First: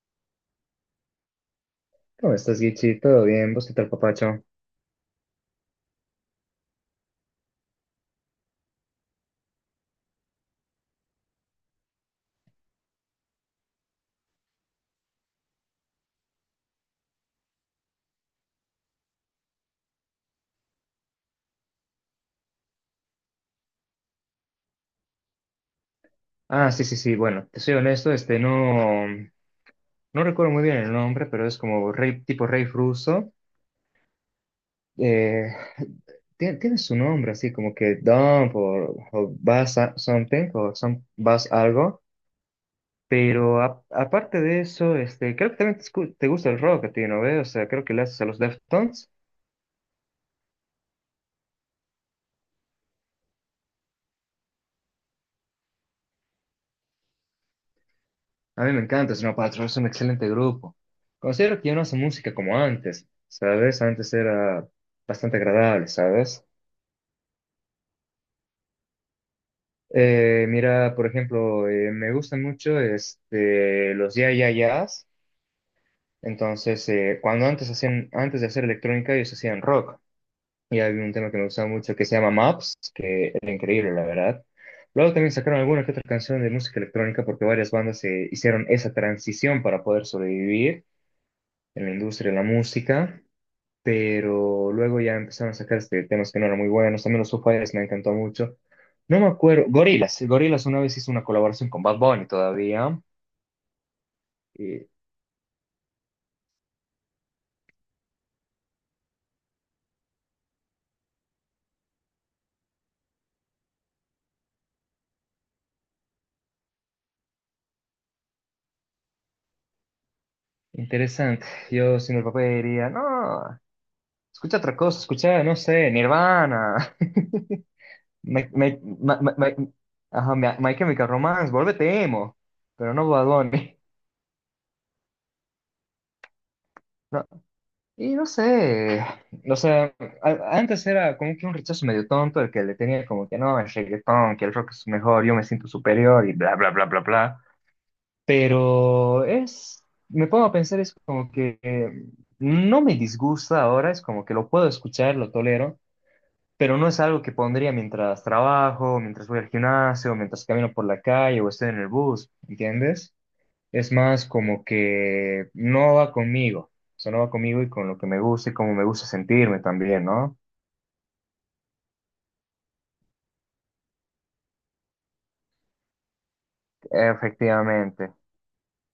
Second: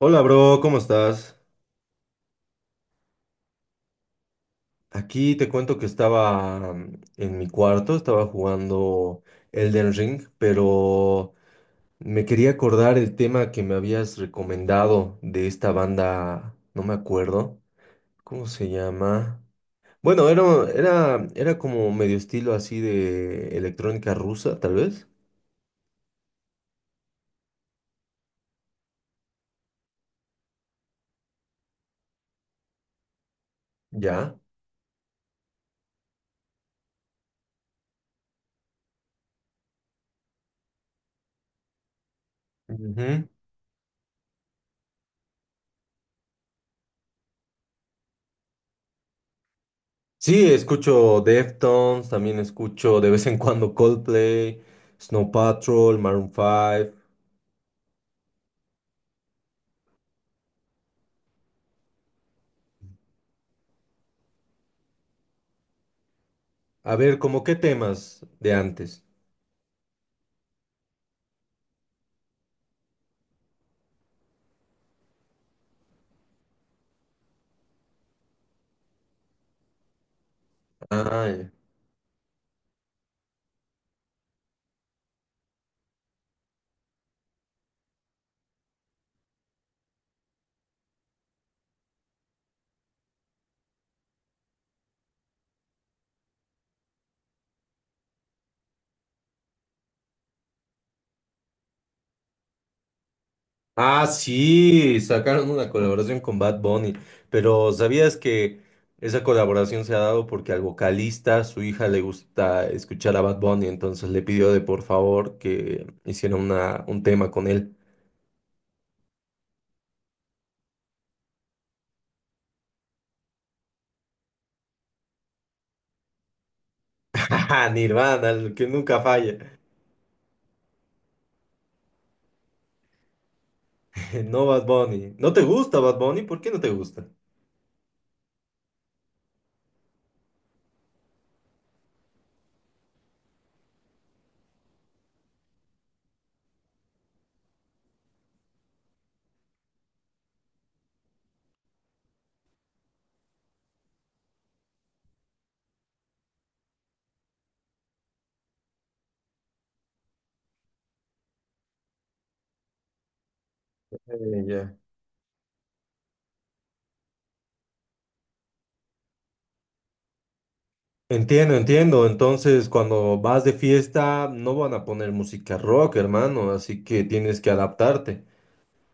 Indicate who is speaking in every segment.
Speaker 1: Hola, bro, ¿cómo estás?
Speaker 2: ¿Cómo estás, Gichi? ¿Todo bien? ¿Vos qué tal, papacho?
Speaker 1: Aquí te cuento que estaba en mi cuarto, estaba jugando Elden Ring, pero me quería acordar el tema que me habías recomendado de esta banda, no me acuerdo, ¿cómo se llama? Bueno, era como medio estilo así de electrónica rusa, tal vez.
Speaker 2: Ah, sí, sí, sí. Bueno, te soy honesto, no recuerdo muy bien el nombre, pero es como rey, tipo rey ruso.
Speaker 1: Ya.
Speaker 2: Eh, tiene su nombre así como que Dump o Buzz Something o some, Buzz algo.
Speaker 1: Ujú.
Speaker 2: Pero aparte de eso, creo que también te gusta el rock a ti, ¿no ves? O sea, creo que le haces a los Deftones.
Speaker 1: Sí, escucho Deftones, también escucho de vez en cuando Coldplay, Snow Patrol, Maroon 5.
Speaker 2: A mí me encanta Snow Patrol, es un excelente grupo. Considero que ya no hace música como antes, ¿sabes? Antes era bastante agradable, ¿sabes?
Speaker 1: A ver, ¿cómo qué temas de antes?
Speaker 2: Mira, por ejemplo, me gustan mucho los Ya Ya Yeahs. Entonces, cuando antes hacían, antes de hacer electrónica, ellos hacían rock. Y había un
Speaker 1: Ah,
Speaker 2: tema que me
Speaker 1: ya.
Speaker 2: gustaba mucho que se llama Maps, que era increíble, la verdad. Luego también sacaron alguna que otra canción de música electrónica porque varias bandas hicieron esa transición para poder sobrevivir en la industria de la música. Pero luego ya empezaron a sacar temas que no eran muy buenos. También los Foo Fighters me encantó mucho. No me acuerdo. Gorillaz. Gorillaz una vez hizo una colaboración con Bad Bunny todavía.
Speaker 1: Ah,
Speaker 2: Eh,
Speaker 1: sí, sacaron una colaboración con Bad Bunny, pero ¿sabías que esa colaboración se ha dado porque al vocalista, su hija le gusta escuchar a Bad Bunny, entonces le pidió de por favor que hiciera un tema con él.
Speaker 2: Interesante. Yo siendo el papá diría, no, escucha otra cosa, escucha, no sé, Nirvana.
Speaker 1: Ajá, Nirvana,
Speaker 2: My,
Speaker 1: el que
Speaker 2: My-
Speaker 1: nunca
Speaker 2: My- My-
Speaker 1: falla.
Speaker 2: My- ajá, My Chemical Romance, vuélvete emo. Pero no Bad Bunny.
Speaker 1: No Bad Bunny. ¿No te gusta Bad Bunny? ¿Por qué no te gusta?
Speaker 2: Y no sé, o sea, antes era como que un rechazo medio tonto el que le tenía como que no, el reggaetón, que el rock es mejor, yo me siento superior y bla, bla, bla, bla, bla. Pero es, me pongo a pensar, es como que no me disgusta ahora, es como que lo puedo escuchar, lo tolero, pero no es algo que pondría mientras trabajo, mientras voy al gimnasio, mientras camino por la calle o estoy en el bus, ¿entiendes? Es más
Speaker 1: Eh,
Speaker 2: como
Speaker 1: ya.
Speaker 2: que no va conmigo, eso no va conmigo y con lo que me gusta y cómo me gusta sentirme también, ¿no?
Speaker 1: Entiendo, entiendo. Entonces, cuando vas de fiesta, no van a poner música rock, hermano. Así que tienes que
Speaker 2: Efectivamente.
Speaker 1: adaptarte.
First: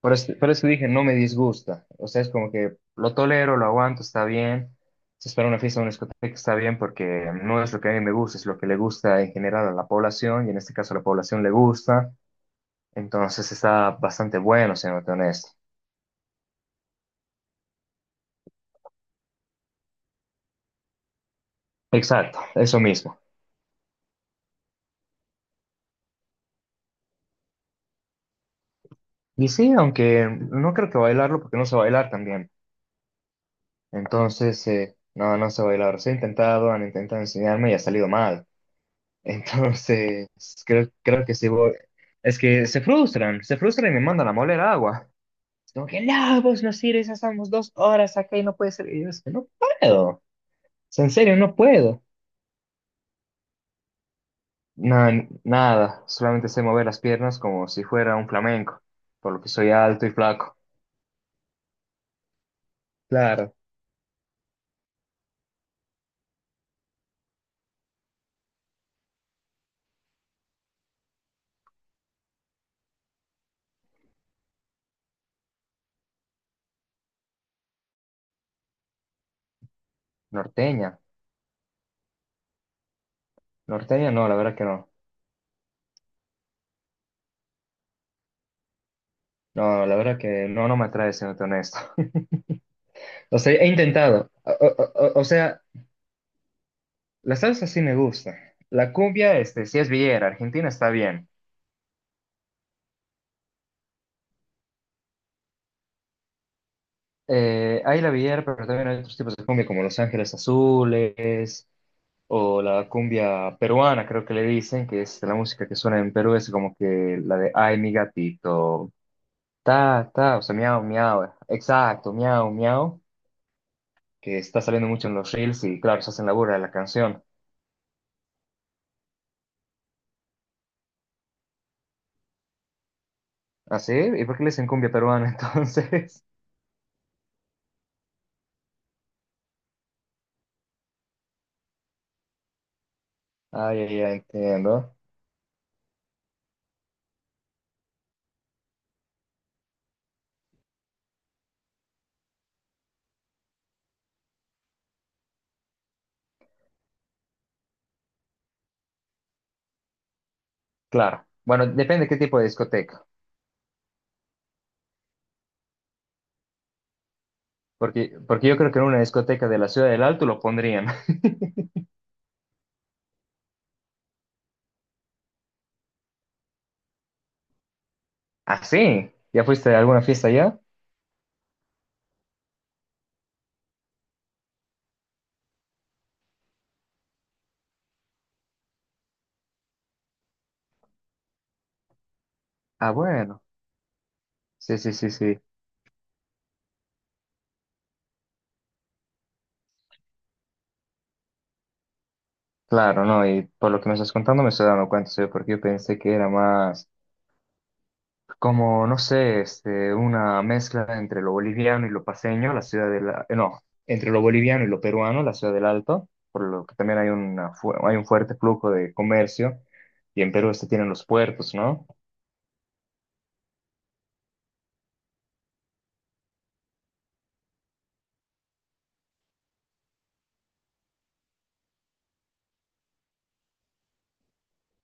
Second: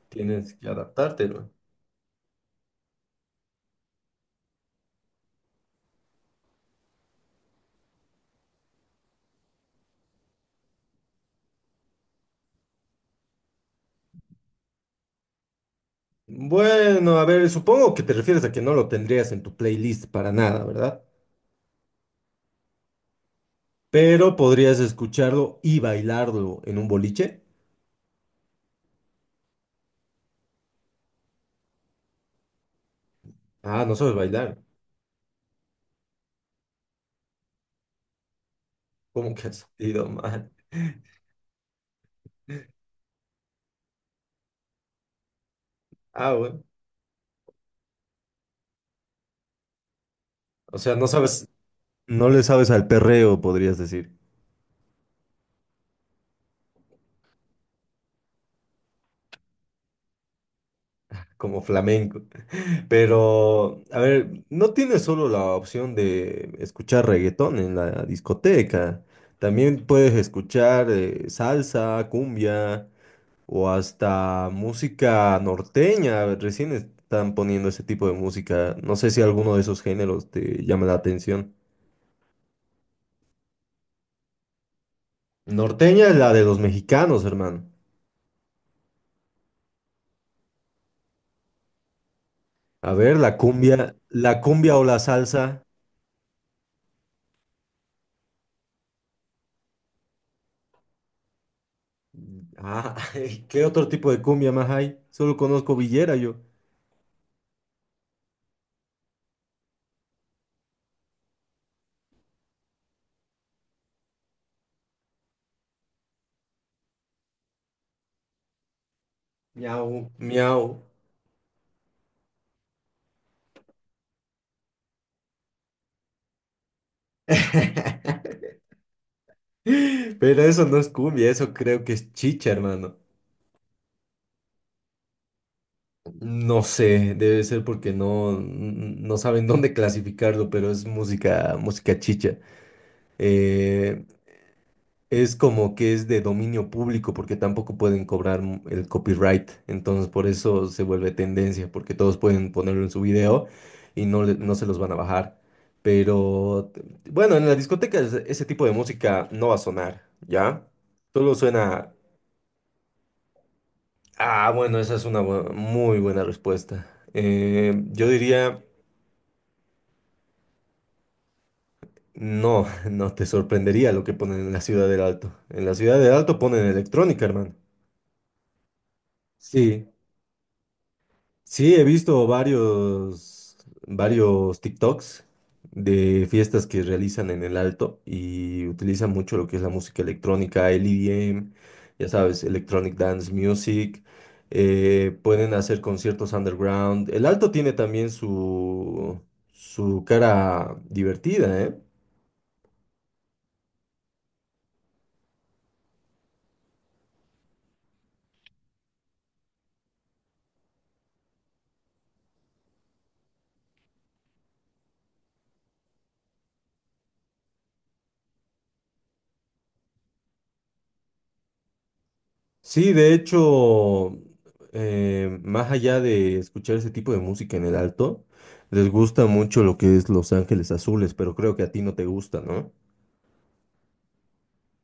Speaker 2: Por
Speaker 1: Tienes
Speaker 2: eso
Speaker 1: que
Speaker 2: dije, no me
Speaker 1: adaptarte, hermano.
Speaker 2: disgusta. O sea, es como que lo tolero, lo aguanto, está bien. Si es para una fiesta o una discoteca, está bien porque no es lo que a mí me gusta, es lo que le gusta en general a la población y en este caso a la población le gusta. Entonces está bastante bueno, siéndote honesto.
Speaker 1: Bueno, a ver, supongo que te refieres a que no lo tendrías en tu playlist para nada, ¿verdad?
Speaker 2: Exacto, eso mismo.
Speaker 1: Pero podrías escucharlo y bailarlo en un boliche.
Speaker 2: Y sí, aunque no creo que bailarlo porque no sé bailar también.
Speaker 1: Ah, no sabes bailar.
Speaker 2: Entonces, no sé bailar. Sí he intentado, han intentado enseñarme y ha salido mal.
Speaker 1: ¿Cómo que has ido
Speaker 2: Entonces,
Speaker 1: mal?
Speaker 2: creo que sí voy. Es que se frustran y me mandan a moler agua. Es como que,
Speaker 1: Ah,
Speaker 2: no, vos
Speaker 1: bueno.
Speaker 2: no sirves, ya estamos 2 horas acá y no puede ser. Y yo, es que no puedo. O
Speaker 1: O sea,
Speaker 2: sea, en serio, no puedo.
Speaker 1: no le sabes al perreo, podrías decir,
Speaker 2: No, nada, solamente sé mover las piernas como si fuera un flamenco, por lo que soy alto y flaco.
Speaker 1: como flamenco.
Speaker 2: Claro.
Speaker 1: Pero, a ver, no tienes solo la opción de escuchar reggaetón en la discoteca. También puedes escuchar salsa, cumbia o hasta música norteña. Recién están poniendo ese tipo de música. No sé si alguno de esos géneros te llama
Speaker 2: Norteña.
Speaker 1: la atención.
Speaker 2: Norteña, no, la verdad que no.
Speaker 1: Norteña es la de los mexicanos, hermano.
Speaker 2: No, la verdad que no, no me atrae, siendo honesto.
Speaker 1: A ver, la
Speaker 2: O sea, he
Speaker 1: cumbia,
Speaker 2: intentado.
Speaker 1: la
Speaker 2: O,
Speaker 1: cumbia o
Speaker 2: o-
Speaker 1: la
Speaker 2: o- o sea,
Speaker 1: salsa.
Speaker 2: la salsa sí me gusta. La cumbia, sí es villera. Argentina está bien.
Speaker 1: Ah, ¿qué otro tipo de cumbia más hay? Solo conozco villera yo.
Speaker 2: Hay la villera, pero también hay otros tipos de cumbia como Los Ángeles Azules o la cumbia peruana, creo que le dicen, que es la música que suena en Perú, es como que la de Ay, mi gatito,
Speaker 1: Miau,
Speaker 2: ta, ta, o sea,
Speaker 1: miau.
Speaker 2: miau, miau, exacto, miau, miau, que está saliendo mucho en los reels y claro, se hacen la burla de la canción.
Speaker 1: Pero eso no es cumbia, eso creo que es chicha, hermano.
Speaker 2: ¿Ah, sí? ¿Y por qué le dicen cumbia peruana entonces?
Speaker 1: No sé, debe ser porque no, no saben dónde clasificarlo, pero es música chicha.
Speaker 2: Ay,
Speaker 1: Eh,
Speaker 2: ya ay, entiendo.
Speaker 1: es como que es de dominio público porque tampoco pueden cobrar m- el copyright, entonces por eso se vuelve tendencia, porque todos pueden ponerlo en su video y no, le- no se los van a bajar. Pero bueno, en las discotecas ese tipo de música no va a sonar, ¿ya?
Speaker 2: Claro.
Speaker 1: Solo
Speaker 2: Bueno,
Speaker 1: suena.
Speaker 2: depende qué tipo de discoteca.
Speaker 1: Ah, bueno, esa es una muy buena respuesta. Yo
Speaker 2: Porque yo
Speaker 1: diría,
Speaker 2: creo que en una discoteca de la Ciudad del Alto lo pondrían.
Speaker 1: no, no te sorprendería lo que ponen en la Ciudad del Alto. En la Ciudad del Alto ponen electrónica, hermano.
Speaker 2: Ah, sí. ¿Ya fuiste a
Speaker 1: Sí.
Speaker 2: alguna fiesta allá?
Speaker 1: Sí, he visto varios TikToks de fiestas que realizan en el Alto y utilizan mucho lo que es la música electrónica, el EDM, ya sabes,
Speaker 2: Ah,
Speaker 1: Electronic Dance
Speaker 2: bueno.
Speaker 1: Music.
Speaker 2: Sí, sí, sí,
Speaker 1: Eh,
Speaker 2: sí.
Speaker 1: pueden hacer conciertos underground. El Alto tiene también su cara divertida, ¿eh?
Speaker 2: Claro, no. Y por lo que me estás contando me estoy dando cuenta, ¿sí? Porque yo pensé que era más como, no sé, una mezcla entre lo boliviano y lo paseño, la Ciudad del, la... no, entre lo boliviano y lo peruano, la Ciudad del Alto. Por lo que también hay un fuerte flujo de comercio. Y en Perú tienen los puertos, ¿no?
Speaker 1: Sí, de hecho, más allá de escuchar ese tipo de música en el alto, les gusta mucho lo que es Los Ángeles Azules, pero creo que a ti no te gusta, ¿no?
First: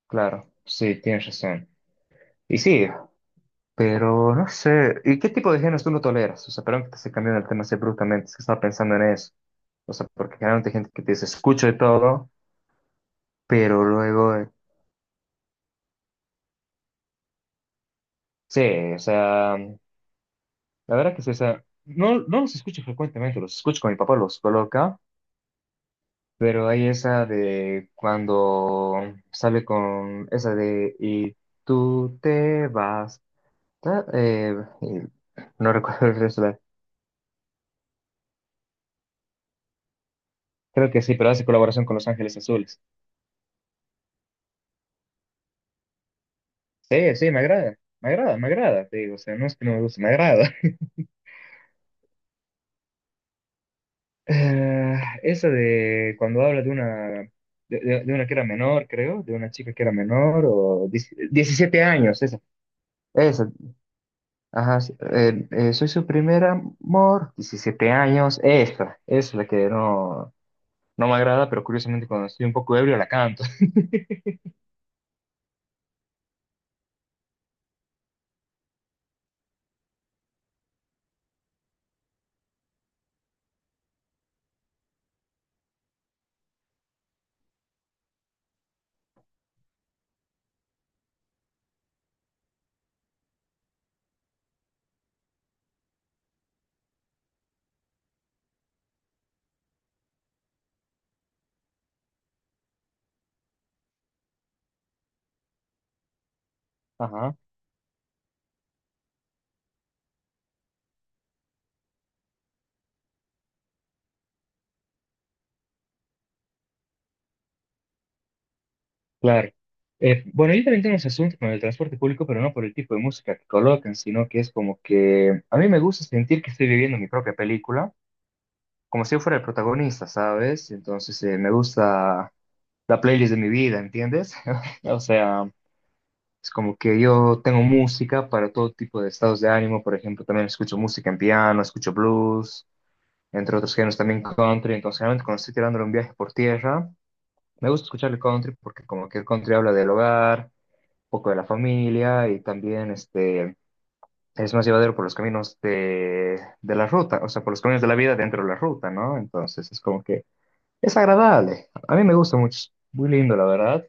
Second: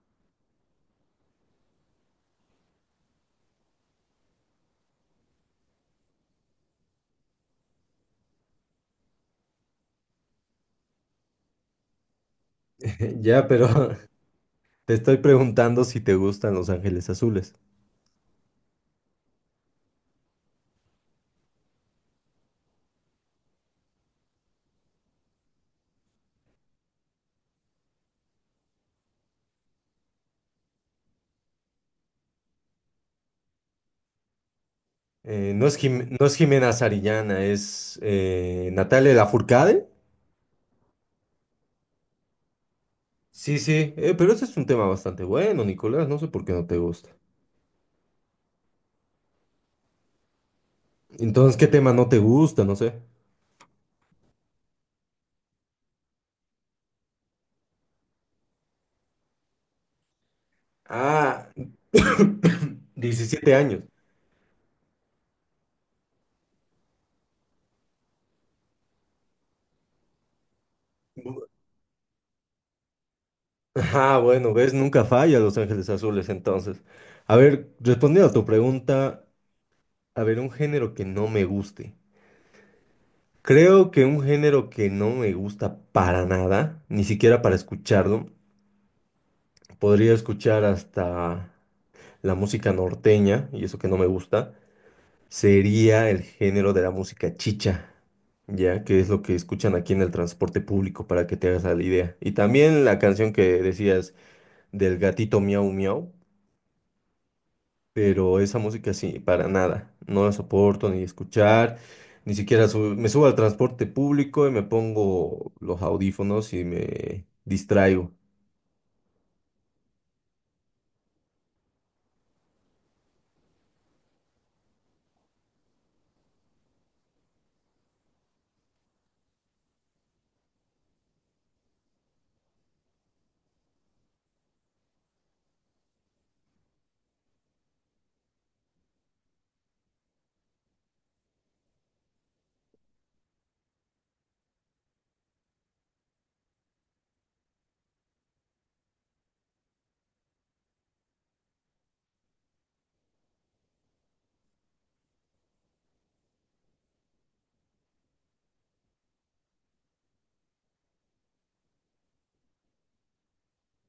Speaker 2: Claro. Sí, tienes razón. Y sí, pero no sé. ¿Y qué tipo de géneros tú no toleras? O sea, perdón que te esté cambiando el tema así bruscamente, es que estaba pensando en eso. O sea, porque generalmente hay gente que te dice, escucho de todo,
Speaker 1: Ya, pero
Speaker 2: pero luego.
Speaker 1: te estoy preguntando si te gustan Los Ángeles Azules.
Speaker 2: Sí, o sea, la verdad que sí, o sea, no los escucho frecuentemente, los escucho con mi papá, los coloca, pero hay esa de cuando sale con esa de y tú te vas. ta- eh, y
Speaker 1: No
Speaker 2: no
Speaker 1: es
Speaker 2: recuerdo
Speaker 1: Jim-
Speaker 2: el
Speaker 1: no es
Speaker 2: resto,
Speaker 1: Jimena Zarillana, es Natalia Lafourcade.
Speaker 2: creo que sí, pero hace colaboración con Los Ángeles Azules.
Speaker 1: Sí, sí, pero ese es un tema bastante bueno, Nicolás, no sé por qué no te gusta.
Speaker 2: Sí, sí, me agrada, me agrada, me agrada, te digo, o sea, no es que no me guste, me agrada.
Speaker 1: Entonces, ¿qué tema no te gusta? No sé.
Speaker 2: Eh, esa de cuando habla de una, de una que era menor, creo, de una chica que era menor, o
Speaker 1: Ah,
Speaker 2: 17 años, esa, esa,
Speaker 1: 17 años.
Speaker 2: ajá, sí, soy su primer amor, 17 años, esa es la que no, me agrada, pero curiosamente cuando estoy un poco ebrio la canto,
Speaker 1: Ah, bueno, ves, nunca falla Los Ángeles Azules entonces. A ver, respondiendo a tu pregunta, a ver, un género que no me guste. Creo que un género que no me gusta para nada, ni siquiera para escucharlo, podría escuchar hasta la música norteña, y eso que no me gusta, sería el género de la música chicha, ya que es lo que escuchan aquí en el transporte público, para que te hagas la idea. Y también la canción que decías del gatito miau miau.
Speaker 2: ajá.
Speaker 1: Pero esa música sí, para nada, no la soporto ni escuchar, ni siquiera me subo al transporte público y me pongo los audífonos y me distraigo.
Speaker 2: Claro. Bueno, yo también tengo ese asunto con el transporte público, pero no por el tipo de música que colocan, sino que es como que a mí me gusta sentir que estoy viviendo mi propia película, como si yo fuera el protagonista, ¿sabes? Entonces me gusta la playlist de mi vida, ¿entiendes? O sea, es como que yo tengo música para todo tipo de estados de ánimo, por ejemplo, también escucho música en piano, escucho blues, entre otros géneros también country, entonces generalmente cuando estoy tirándole un viaje por tierra, me gusta escuchar el country porque como que el country habla del hogar poco de la familia y también es más llevadero por los caminos de la ruta, o sea, por los caminos de la vida dentro de la ruta, ¿no? Entonces es como que es agradable. A mí me gusta mucho, es muy lindo, la verdad.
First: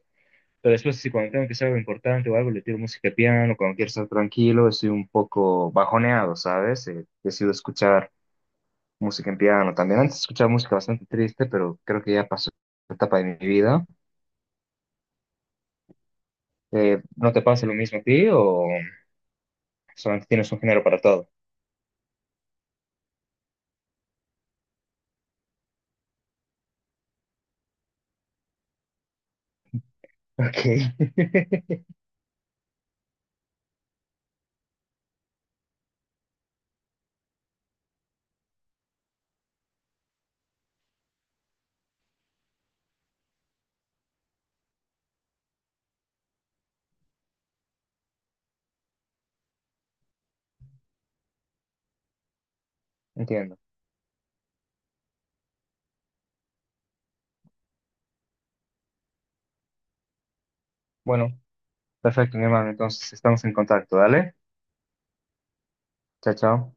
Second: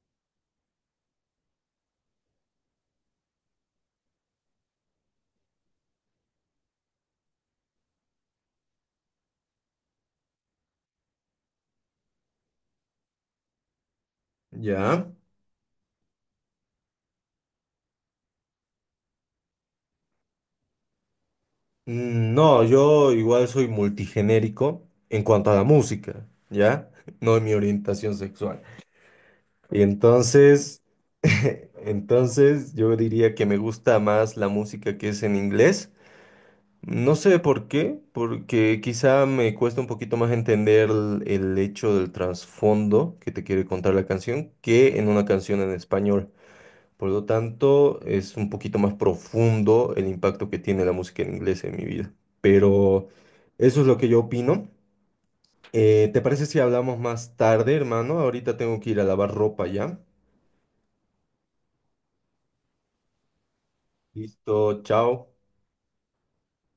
Speaker 2: Pero después, si cuando tengo que hacer algo importante o algo, le tiro música de piano, cuando quiero estar tranquilo, estoy un poco bajoneado, ¿sabes? Decido escuchar música en piano también. Antes escuchaba música bastante triste, pero creo que ya pasó la etapa de mi vida.
Speaker 1: ¿Ya?
Speaker 2: ¿No te pasa lo mismo a ti o solamente tienes un género para todo?
Speaker 1: Mm, no, yo igual soy multigenérico en cuanto a la música, ¿ya? No en mi orientación sexual. Y
Speaker 2: Ok,
Speaker 1: entonces, entonces yo diría que me gusta más la música que es en inglés. No sé por qué, porque quizá me cuesta un poquito más entender el hecho del trasfondo que te quiere contar la canción que en una canción en español. Por lo tanto, es un poquito más profundo el impacto que tiene la música en inglés en mi vida. Pero
Speaker 2: entiendo.
Speaker 1: eso es lo que yo opino. ¿Te parece si hablamos más tarde, hermano? Ahorita tengo que ir a lavar ropa ya.
Speaker 2: Bueno, perfecto, mi hermano. Entonces estamos en contacto, ¿dale?
Speaker 1: Listo, chao.
Speaker 2: Chao, chao.